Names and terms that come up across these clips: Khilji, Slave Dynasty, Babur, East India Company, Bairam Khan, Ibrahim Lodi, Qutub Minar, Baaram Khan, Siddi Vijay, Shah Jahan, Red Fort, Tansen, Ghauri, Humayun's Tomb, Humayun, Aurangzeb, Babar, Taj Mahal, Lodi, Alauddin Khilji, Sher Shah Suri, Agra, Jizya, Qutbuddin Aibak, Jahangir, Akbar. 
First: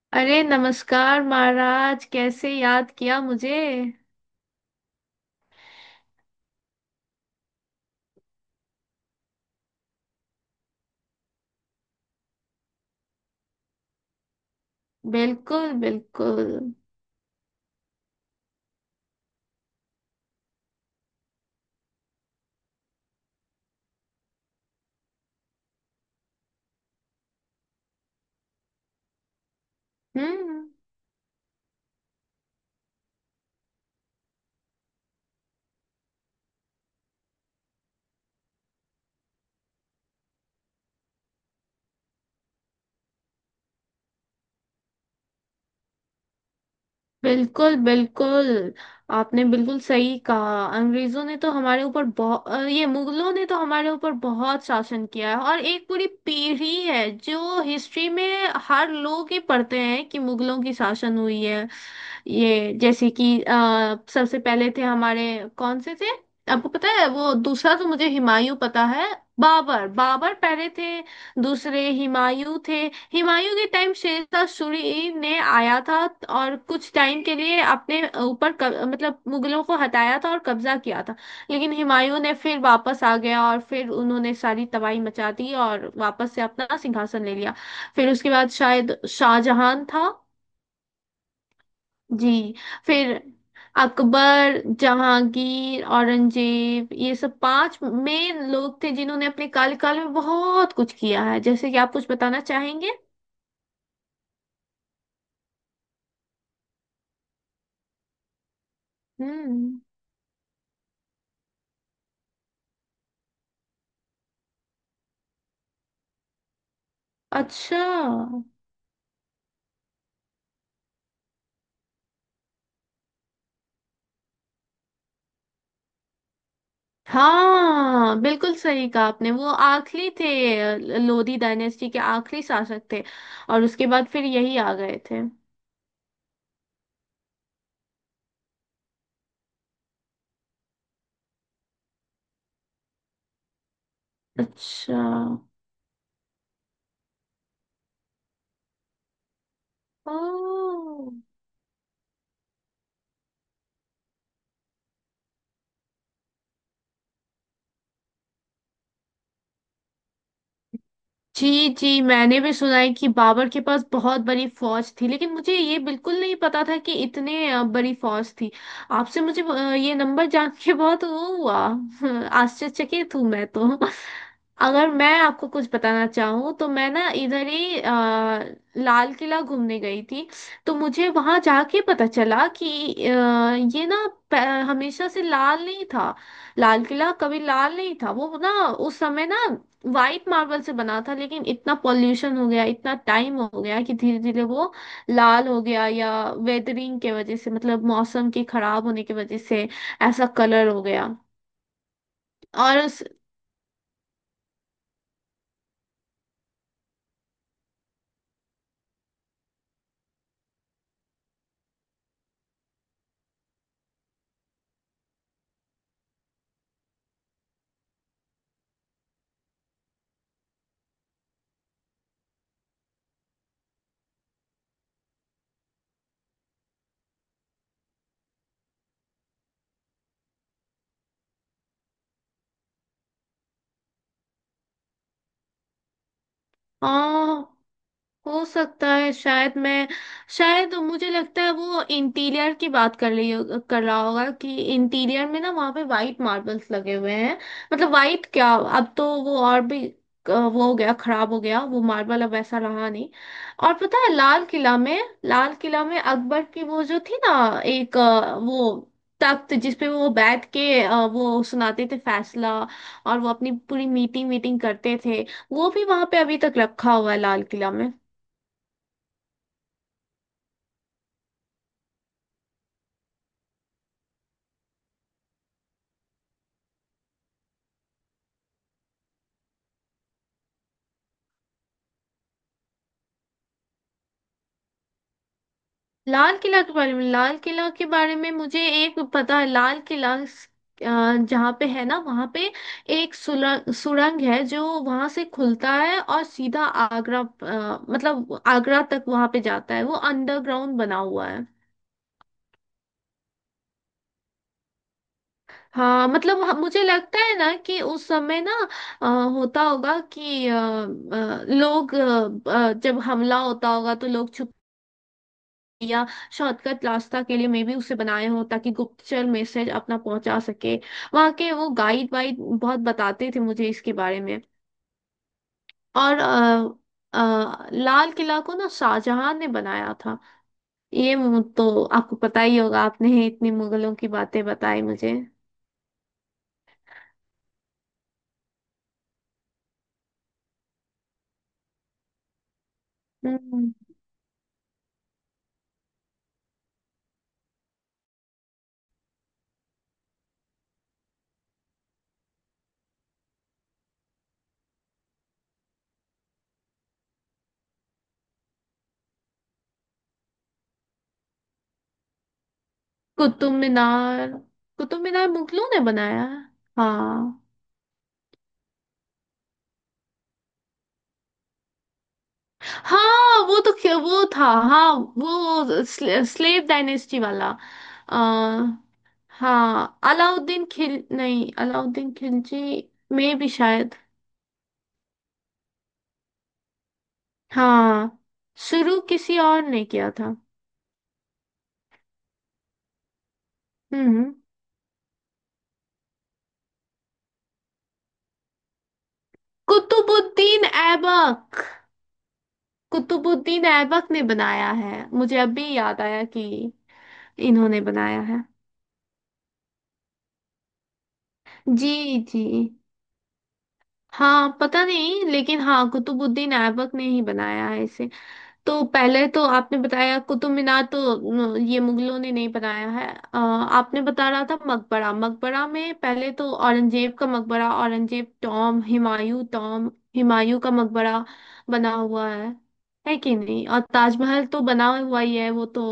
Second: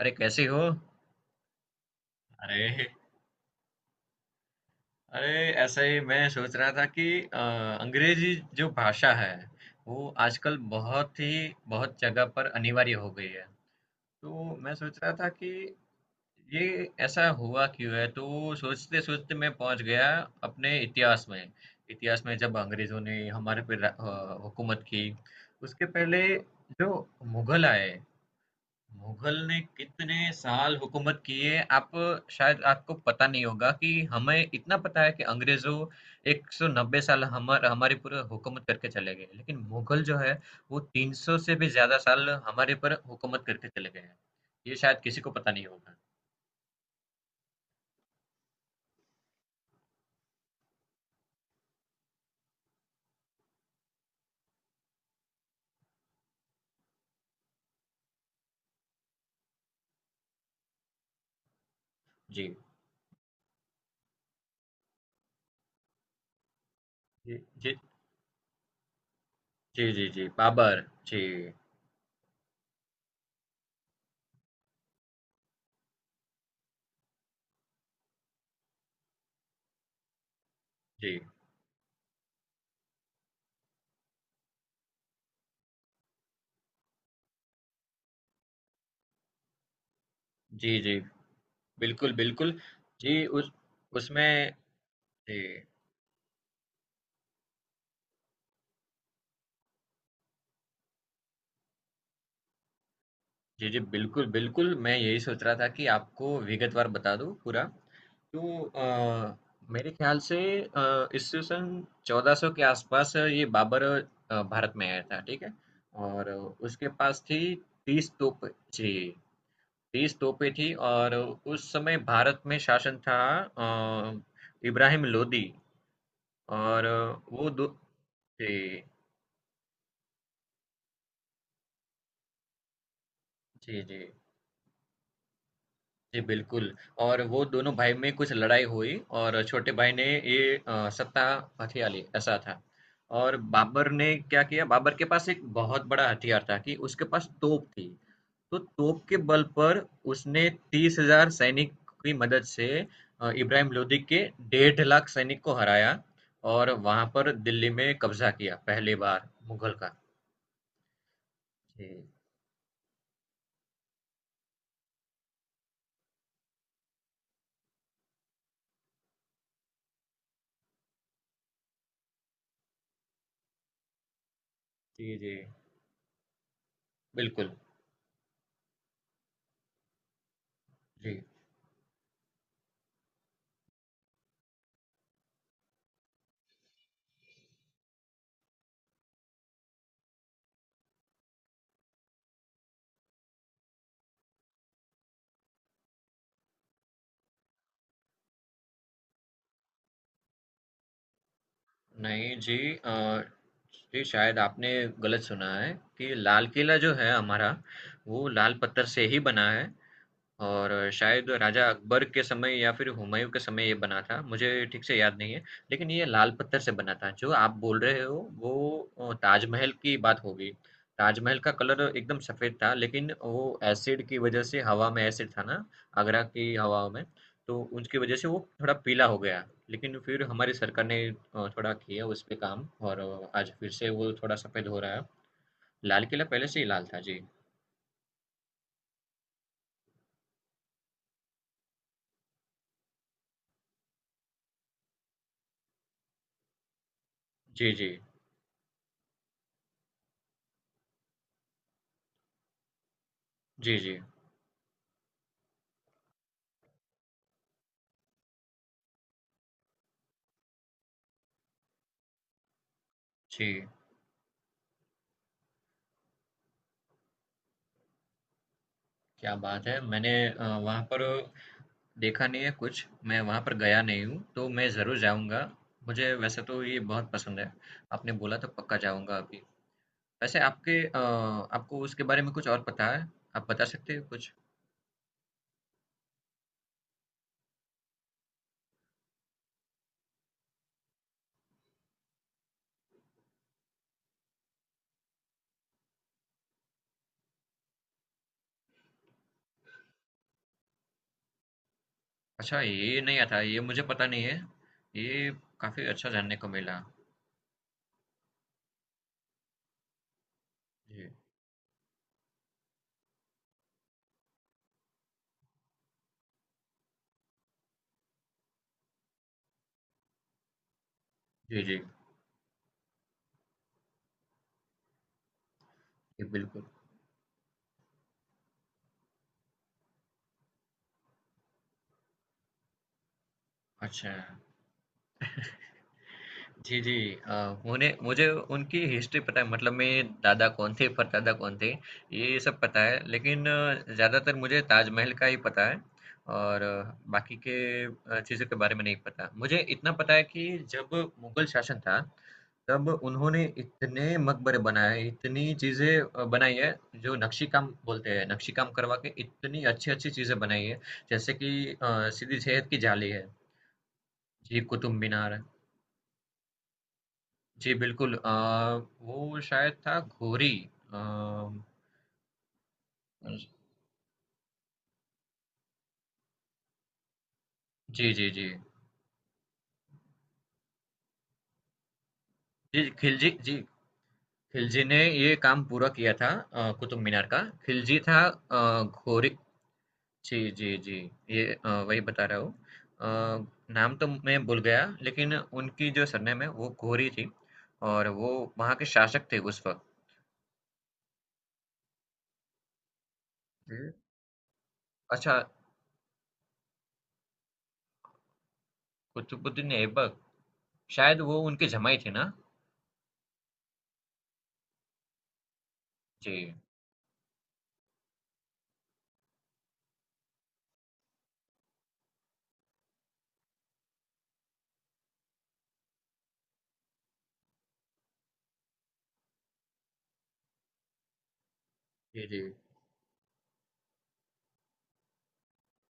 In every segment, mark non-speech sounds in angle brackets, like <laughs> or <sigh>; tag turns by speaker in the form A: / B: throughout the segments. A: अरे,
B: अरे,
A: कैसी हो?
B: नमस्कार महाराज, कैसे
A: अरे।
B: याद किया मुझे?
A: अरे। ऐसा ही मैं सोच रहा था कि अ, अंग्रेजी जो भाषा है वो आजकल बहुत ही बहुत जगह पर अनिवार्य हो गई है। तो मैं सोच रहा था कि
B: बिल्कुल, बिल्कुल।
A: ये ऐसा हुआ क्यों है, तो सोचते सोचते मैं पहुंच गया अपने इतिहास में। इतिहास में जब अंग्रेजों ने हमारे पे हुकूमत की। उसके पहले जो मुगल आए, मुगल ने कितने
B: हम्म।
A: साल हुकूमत की है? आप शायद आपको पता नहीं होगा। कि हमें इतना पता है कि अंग्रेजों 190 साल हमारे पूरे हुकूमत करके चले गए, लेकिन मुगल जो है वो 300 से भी ज्यादा साल हमारे पर हुकूमत करके चले गए हैं। ये शायद किसी को पता नहीं होगा।
B: बिल्कुल, बिल्कुल। आपने बिल्कुल सही कहा, अंग्रेजों ने तो हमारे ऊपर बहुत ये, मुगलों ने तो हमारे ऊपर बहुत शासन किया है। और एक पूरी पीढ़ी है जो हिस्ट्री में हर लोग ही पढ़ते हैं कि मुगलों की शासन हुई है।
A: जी।
B: ये जैसे कि सबसे पहले थे हमारे, कौन से थे? आपको पता है? वो
A: जी। जी।
B: दूसरा तो मुझे हुमायूं पता है।
A: जी।
B: बाबर,
A: जी। जी,
B: बाबर पहले
A: बाबर।
B: थे।
A: जी।
B: दूसरे हुमायूं थे। हुमायूं के टाइम शेरशाह सूरी ने आया था और कुछ टाइम के लिए अपने ऊपर मतलब मुगलों को हटाया था और कब्जा किया था।
A: जी।
B: लेकिन हुमायूं ने फिर वापस आ गया और फिर उन्होंने सारी तबाही मचा दी और वापस से अपना सिंहासन ले लिया। फिर उसके बाद शायद शाहजहां था।
A: जी। जी, बिल्कुल
B: जी।
A: बिल्कुल।
B: फिर
A: जी। उस उसमें
B: अकबर,
A: जी,
B: जहांगीर, औरंगजेब ये सब पांच मेन लोग थे जिन्होंने अपने कार्यकाल में बहुत कुछ किया है। जैसे कि आप कुछ बताना चाहेंगे?
A: जी, जी, बिल्कुल, बिल्कुल, मैं यही सोच रहा था कि आपको विगतवार बता दूँ पूरा। तो
B: हम्म।
A: मेरे ख़्याल से ईस्वी सन 1400 के आसपास ये बाबर भारत में आया था, ठीक है? और उसके पास थी
B: अच्छा।
A: 30 तोप, जी, 30 तोपें थी। और उस समय भारत में शासन था अ, इब्राहिम लोदी। और वो दो,
B: हाँ, बिल्कुल
A: जी,
B: सही कहा आपने, वो आखिरी थे। लोधी डायनेस्टी के आखिरी शासक थे और
A: जी,
B: उसके
A: जी।
B: बाद फिर यही आ गए थे।
A: जी, बिल्कुल। और वो दोनों भाई में कुछ लड़ाई हुई, और छोटे भाई ने ये सत्ता हथिया ली, ऐसा था। और बाबर ने क्या किया, बाबर
B: अच्छा।
A: के पास एक बहुत बड़ा हथियार था कि उसके पास तोप थी। तो तोप के बल पर उसने तीस
B: ओ।
A: हजार सैनिक की मदद से इब्राहिम लोदी के 1.5 लाख सैनिक को हराया। और वहां पर दिल्ली में कब्जा किया, पहली बार मुगल का।
B: जी, जी,
A: जी।
B: मैंने भी सुना है कि बाबर के पास बहुत बड़ी फौज थी, लेकिन मुझे ये बिल्कुल नहीं पता था कि इतने बड़ी फौज थी। आपसे मुझे ये नंबर जान के बहुत वो हुआ। <laughs> आश्चर्यचकित हूँ मैं तो। अगर मैं
A: जी। जी,
B: आपको कुछ बताना चाहूँ तो मैं ना इधर
A: बिल्कुल।
B: ही लाल किला घूमने गई थी, तो मुझे
A: जी।
B: वहां जाके पता चला कि अ, ये ना प- हमेशा से लाल नहीं था। लाल किला कभी लाल नहीं था, वो ना उस समय ना वाइट मार्बल से बना था, लेकिन इतना पॉल्यूशन हो गया, इतना टाइम हो गया कि धीरे धीरे वो लाल हो गया, या वेदरिंग के वजह से, मतलब मौसम के खराब होने की वजह से ऐसा कलर हो गया।
A: नहीं जी।
B: और
A: अ,
B: उस
A: जी, शायद आपने गलत सुना है। कि लाल किला जो है हमारा, वो लाल पत्थर से ही बना है। और शायद राजा अकबर के समय या फिर हुमायूं के समय ये बना था, मुझे ठीक से याद नहीं है। लेकिन ये लाल पत्थर से बना था। जो आप बोल रहे हो वो ताजमहल की बात होगी। ताजमहल का कलर एकदम सफ़ेद था, लेकिन वो एसिड की वजह से, हवा में एसिड था ना, आगरा की हवाओं में, तो उसकी वजह से वो थोड़ा पीला हो गया। लेकिन फिर हमारी सरकार ने थोड़ा किया उस पे काम, और आज फिर से वो थोड़ा सफ़ेद हो रहा है। लाल किला पहले से ही लाल था। जी।
B: हाँ। हो सकता है। शायद मुझे लगता है वो इंटीरियर की बात कर रहा होगा कि इंटीरियर में ना वहाँ पे वाइट मार्बल्स लगे हुए हैं।
A: जी, जी।
B: मतलब वाइट क्या, अब तो वो और भी वो हो गया, खराब हो गया वो मार्बल, अब ऐसा रहा नहीं। और
A: जी, जी।
B: पता है लाल किला में, लाल किला में अकबर की वो जो थी ना, एक वो तख्त जिसपे वो बैठ के वो सुनाते थे फैसला और वो अपनी
A: जी।
B: पूरी मीटिंग मीटिंग करते थे, वो भी वहां पे अभी तक रखा हुआ है लाल किला में।
A: क्या बात है! मैंने वहाँ पर देखा नहीं है कुछ, मैं वहाँ पर गया नहीं हूँ, तो मैं ज़रूर जाऊँगा। मुझे वैसे तो ये बहुत पसंद है, आपने बोला तो पक्का जाऊँगा अभी। वैसे आपके आपको उसके बारे में कुछ और पता है? आप बता सकते हो कुछ?
B: लाल किला के बारे में लाल किला के बारे में मुझे एक पता है। लाल किला अ, जहाँ पे है ना वहाँ पे एक सुरंग सुरंग है जो वहाँ से खुलता है और सीधा आगरा, मतलब आगरा तक वहाँ पे जाता है, वो अंडरग्राउंड बना हुआ है।
A: अच्छा, ये नहीं आता, ये मुझे पता नहीं है। ये काफ़ी
B: हाँ,
A: अच्छा जानने
B: मतलब
A: को मिला।
B: मुझे लगता है ना कि उस समय ना अ, होता होगा कि
A: जी,
B: लोग जब हमला होता होगा तो लोग या शॉर्टकट रास्ता के लिए मे भी उसे बनाए हो ताकि गुप्तचर मैसेज अपना पहुंचा सके। वहाँ के
A: जी,
B: वो
A: जी,
B: गाइड वाइड बहुत बताते थे मुझे इसके बारे में। और
A: जी, बिल्कुल।
B: लाल किला को ना शाहजहां ने बनाया था। ये तो आपको पता ही होगा, आपने इतनी मुगलों की
A: अच्छा।
B: बातें बताई मुझे।
A: जी, जी। उन्हें मुझे उनकी हिस्ट्री पता है, मतलब मेरे दादा कौन थे, परदादा कौन थे, ये सब पता है। लेकिन
B: हम्म।
A: ज़्यादातर मुझे ताजमहल का ही पता है, और बाकी के चीज़ों के बारे में नहीं पता। मुझे इतना पता है कि जब मुग़ल शासन था, तब उन्होंने इतने मकबरे बनाए, इतनी चीज़ें बनाई है, जो नक्शी काम बोलते हैं। नक्शी काम करवा के इतनी अच्छी-अच्छी चीज़ें बनाई है। जैसे कि सिद्दी विजय की जाली है।
B: कुतुब मीनार।
A: जी, कुतुब
B: कुतुब मीनार
A: मीनार।
B: मुगलों ने बनाया है। हाँ।
A: जी, बिल्कुल। वो शायद था घोरी। अ,
B: हाँ, वो तो वो था। हाँ, वो स्लेव डायनेस्टी वाला।
A: जी,
B: आ,
A: जी, जी।
B: हाँ, अलाउद्दीन खिल नहीं, अलाउद्दीन खिलजी
A: जी, खिलजी,
B: में भी
A: जी,
B: शायद।
A: खिलजी ने ये काम पूरा किया था कुतुब मीनार का। खिलजी था।
B: हाँ, शुरू
A: घोरी।
B: किसी और ने किया था।
A: जी, जी, जी। ये वही बता रहा हूँ। अ, नाम तो
B: हम्म।
A: मैं भूल गया, लेकिन उनकी जो सरनेम है वो घोरी थी। और वो वहाँ के शासक थे उस वक़्त।
B: कुतुबुद्दीन ऐबक। कुतुबुद्दीन
A: हुँ।
B: ऐबक ने बनाया है,
A: अच्छा,
B: मुझे अभी याद आया कि इन्होंने बनाया है।
A: कुतुबुद्दीन ऐबक, शायद वो उनके
B: जी,
A: जमाई थे ना?
B: जी। हाँ, पता नहीं, लेकिन हाँ,
A: जी।
B: कुतुबुद्दीन ऐबक ने ही बनाया है इसे। तो पहले तो आपने बताया कुतुब मीनार तो न, ये मुगलों ने नहीं बनाया है। आपने बता रहा था मकबरा। मकबरा में पहले तो औरंगजेब का मकबरा, औरंगजेब टॉम, हुमायूं टॉम, हुमायूं का मकबरा बना
A: जी,
B: हुआ
A: जी।
B: है कि नहीं? और ताजमहल तो बना हुआ ही है, वो तो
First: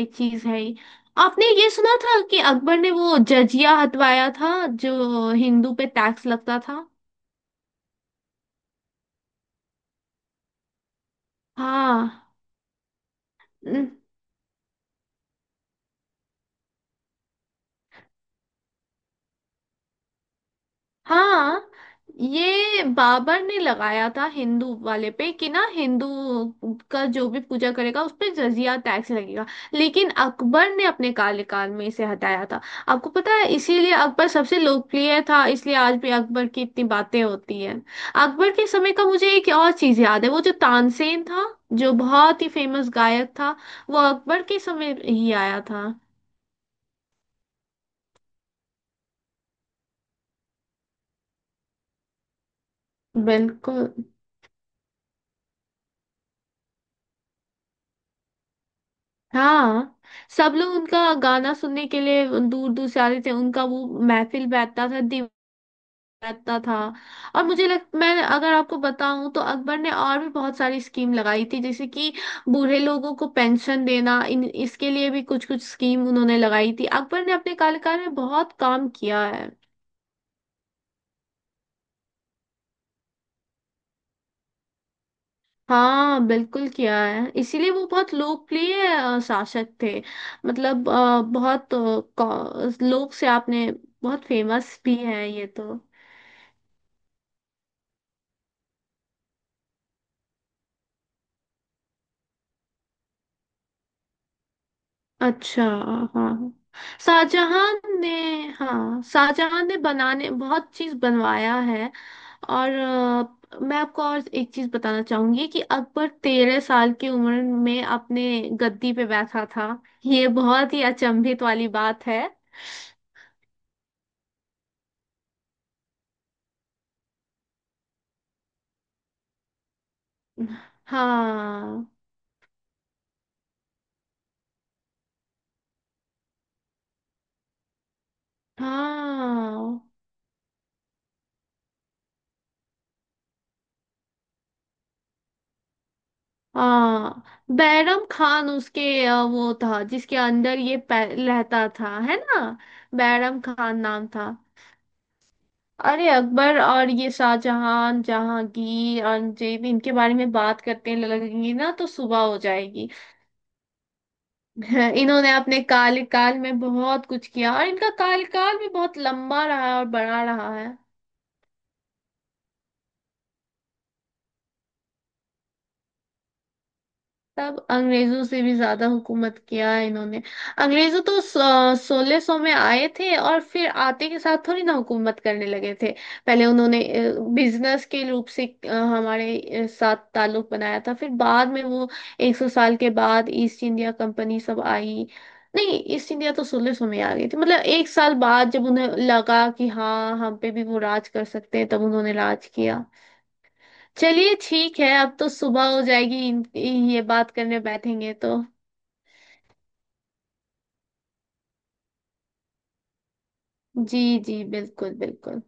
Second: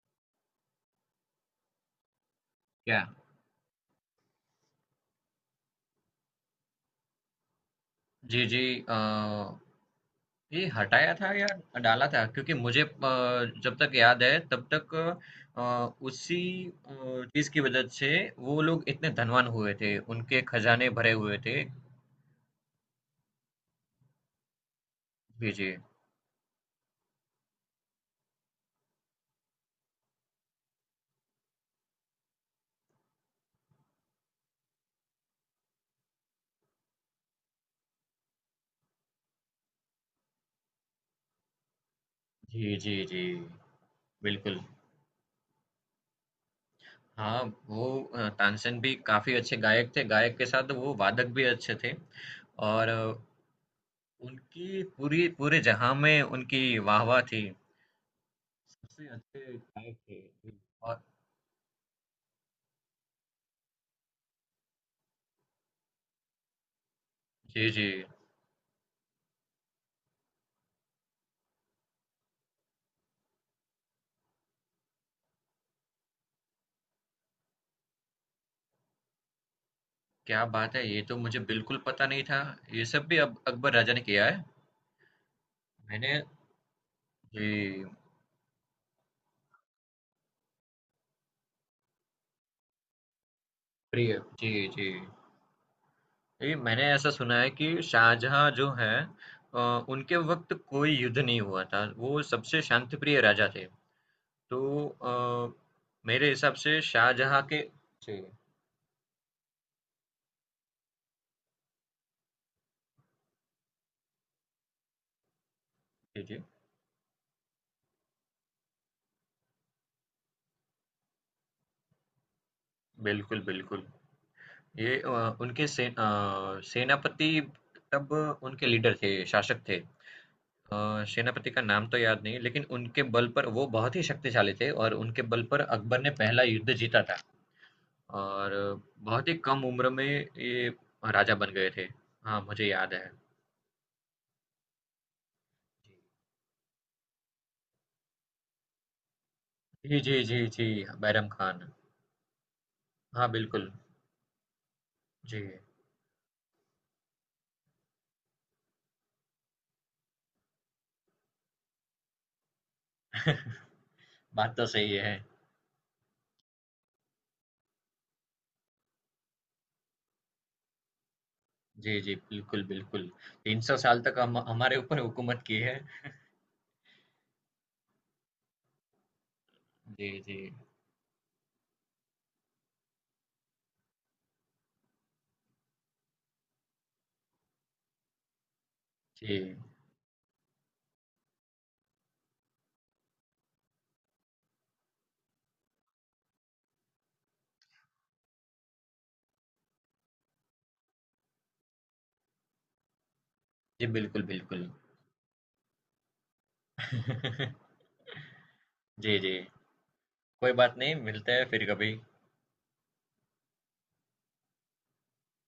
B: एक चीज है ही। आपने ये सुना था कि अकबर ने
A: क्या?
B: वो जजिया हटवाया था जो हिंदू पे टैक्स लगता था?
A: जी, जी। अ ये हटाया था या डाला
B: हाँ।
A: था, क्योंकि मुझे, जब तक याद है तब तक, अ, उसी चीज की वजह से वो लोग इतने धनवान हुए थे, उनके खजाने भरे हुए थे।
B: हाँ, ये बाबर ने लगाया था हिंदू वाले पे कि
A: जी।
B: ना
A: जी।
B: हिंदू का जो भी पूजा करेगा उस पे जजिया टैक्स लगेगा, लेकिन अकबर ने अपने कार्यकाल में इसे हटाया था। आपको पता है इसीलिए अकबर सबसे लोकप्रिय था, इसलिए आज भी अकबर की इतनी बातें होती हैं। अकबर के समय का मुझे एक और चीज याद है, वो जो तानसेन था जो बहुत ही
A: जी।
B: फेमस
A: जी। जी,
B: गायक था, वो अकबर
A: बिल्कुल।
B: के समय ही आया था।
A: हाँ। वो तानसेन भी काफी अच्छे गायक थे, गायक के साथ वो वादक भी अच्छे थे। और
B: बिल्कुल।
A: उनकी पूरी, पूरे जहां में उनकी वाहवाह थी, सबसे अच्छे गायक
B: हाँ।
A: थे।
B: सब लोग उनका
A: और
B: गाना सुनने के लिए दूर दूर से आते थे, उनका वो महफिल बैठता था, दीवार बैठता था। और मुझे
A: जी।
B: लग,
A: जी।
B: मैं अगर आपको बताऊं तो अकबर ने और भी बहुत सारी स्कीम लगाई थी, जैसे कि बूढ़े लोगों को पेंशन देना, इन इसके लिए भी कुछ कुछ स्कीम उन्होंने लगाई थी। अकबर ने अपने कार्यकाल में बहुत काम किया है।
A: क्या बात है! ये तो मुझे बिल्कुल पता नहीं था। ये सब भी अब अकबर राजा ने किया है? मैंने,
B: हाँ, बिल्कुल किया है, इसीलिए
A: जी,
B: वो बहुत लोकप्रिय शासक थे। मतलब बहुत लोक से आपने
A: प्रिय
B: बहुत
A: जी,
B: फेमस
A: जी।
B: भी है ये तो।
A: जी, मैंने ऐसा सुना है कि शाहजहाँ जो हैं अ, उनके वक़्त कोई युद्ध नहीं हुआ था। वो सबसे शांतिप्रिय राजा थे। तो
B: अच्छा।
A: मेरे
B: हाँ,
A: हिसाब से शाहजहाँ के,
B: शाहजहां ने,
A: जी,
B: हाँ शाहजहां ने बनाने बहुत चीज बनवाया है। और मैं आपको और एक चीज बताना चाहूंगी कि अकबर
A: जी, जी।
B: 13 साल की उम्र में अपने गद्दी पे बैठा था। ये बहुत ही अचंभित वाली बात है।
A: बिल्कुल, बिल्कुल। ये उनके से सेनापति तब उनके लीडर थे, शासक थे। सेनापति का
B: हाँ,
A: नाम तो याद नहीं, लेकिन उनके बल पर वो बहुत ही शक्तिशाली थे, और उनके बल पर अकबर ने पहला युद्ध जीता था। और बहुत ही कम
B: हाँ,
A: उम्र में ये राजा बन गए थे। हाँ, मुझे याद है।
B: हाँ, बैरम खान उसके वो था
A: जी,
B: जिसके
A: जी, जी,
B: अंदर
A: जी।
B: ये
A: बैरम खान।
B: रहता था, है ना?
A: हाँ,
B: बैरम
A: बिल्कुल।
B: खान नाम था।
A: जी।
B: अरे, अकबर और ये शाहजहां जहांगीर अंजीब इनके बारे में बात करते लगेंगी ना तो सुबह हो जाएगी।
A: <laughs> बात तो
B: <laughs> हाँ,
A: सही है।
B: इन्होंने अपने काल काल में बहुत कुछ किया और इनका काल काल भी बहुत लंबा रहा है और बड़ा रहा है।
A: जी, जी, बिल्कुल, बिल्कुल, 300 साल तक हम हमारे ऊपर हुकूमत की है।
B: तब अंग्रेजों से भी ज्यादा हुकूमत किया है
A: जी।
B: इन्होंने।
A: जी।
B: अंग्रेजों तो 1600 में आए थे और फिर आते के साथ थोड़ी ना हुकूमत करने लगे थे। पहले उन्होंने बिजनेस के रूप से
A: जी।
B: हमारे साथ ताल्लुक बनाया था, फिर बाद में वो 100 साल के बाद ईस्ट इंडिया कंपनी सब आई। नहीं, ईस्ट इंडिया तो 1600 में आ गई थी, मतलब एक साल बाद जब उन्हें लगा कि हाँ हम पे भी वो राज कर सकते हैं, तब उन्होंने राज किया।
A: जी, बिल्कुल
B: चलिए
A: बिल्कुल।
B: ठीक है, अब तो सुबह हो जाएगी ये बात करने
A: <laughs>
B: बैठेंगे तो।
A: जी, जी। कोई बात नहीं, मिलते हैं फिर कभी।
B: जी, जी, बिल्कुल, बिल्कुल।